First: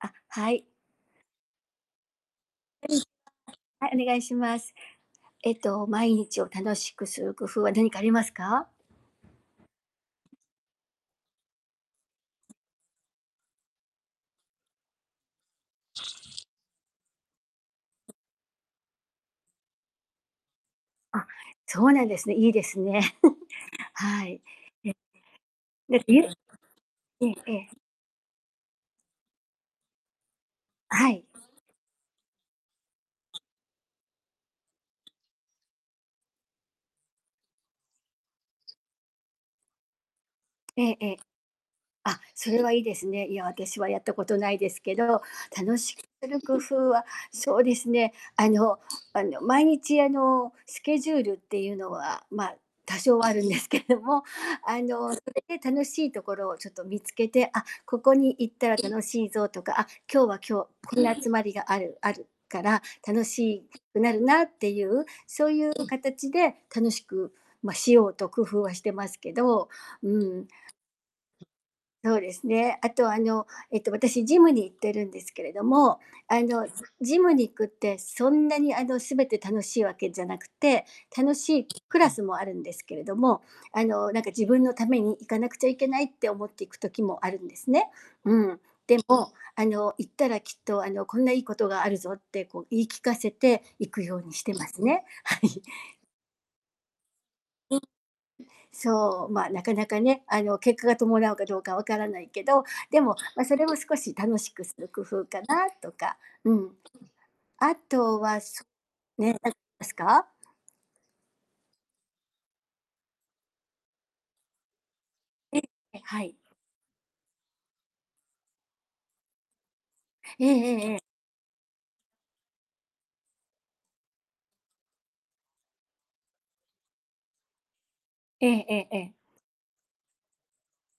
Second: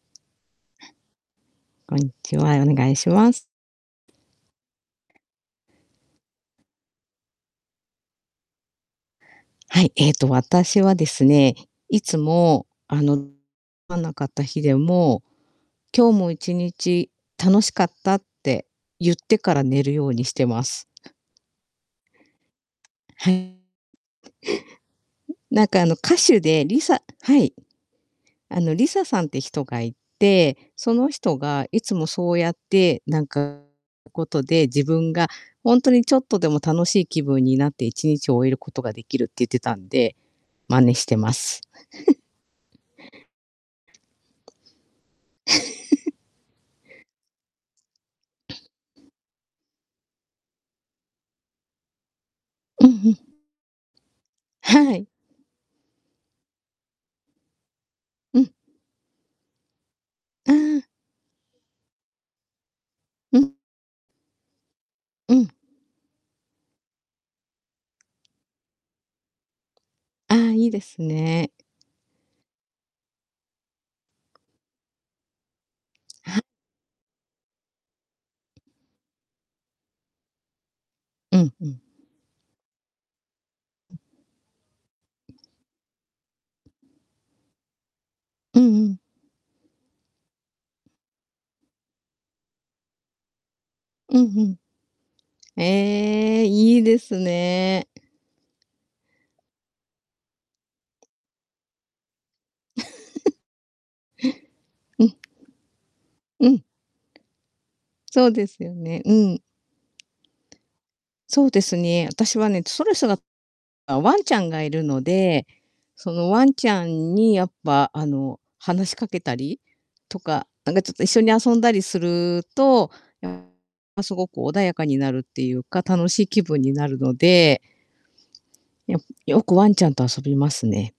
あ、はい。こんにちは、お願いはい。します。はい、お願いします。えっと、毎日を楽しくする工夫は何かありますか？はい、えっと、私はですね、いつも、あのわなかった日でも、「今日も一日楽しかった」ってゆってから、寝るようにしてます。あ、そうなんですね、いいですね。はい。えなんか、あの、で、歌いえ手でリサええはえい。え。あの、リサさんって人がいて、そのはい。人が、いつもそうやって、なんか、ことで、自分がほんとにちょっとでも楽しい気分になって、一日を終えることができるって言ってたんで、真え似えしえてえ。ます。あ、それはいいですね。いや、私はやったことないですけど、楽し、する工夫は、そうですね、あのあの、毎日、あの、スケジュールってゆうのは、まあ、うんう多ん。少はあるんですけども、あはい。の、それで楽しいところをちょっと見つけて「あ、ここにう行ん。ったら楽しいぞ」とか、あ、今日はう今日、ーん。こんな集まりがあるあるから楽しうん。いくなるなってゆう、うそん。うゆうかたちで、楽しく、ま、しようと工夫はしてますけど。うあーん。あ、いいですね。そうですね。あと、あの、えっと、私ジムに行ってるんですけれども、はああ。の、ずジムに行くってそんなに、あの、全て楽しいわけじゃなくて、楽うんしういん。クラスもあるんですけれども、あの、なんか自分のために行かなくちゃいけないって思って行く時もあるんですね。ううん。んうでん。もあの、行ったらきっと、あの、こんないいことがあるぞって、こう、言い聞かせて行くうようんにしうてますね。はん。い。ええ、いいですね。そう、まあ、なかなかね、あの、結果が伴うかどうか分からないけど、でも、ま、それも、少し楽しくする工うん。夫かなとか。ううん。ん。あとそうは、ですそよね、うね、ん。なんですか？そうですね、あたしはね、ストレスがあ、ワンちゃんがいるので、ええ。え、そはのい。ワンちゃんに、やっぱ、あの、話しかけたりとえか、えなんえかえちょっええ。と一緒に遊んだりすると、ま、すごく穏やかになるってゆうか、楽しい気分になるのでえええええやえ。よく、ワンちゃんと遊びますね。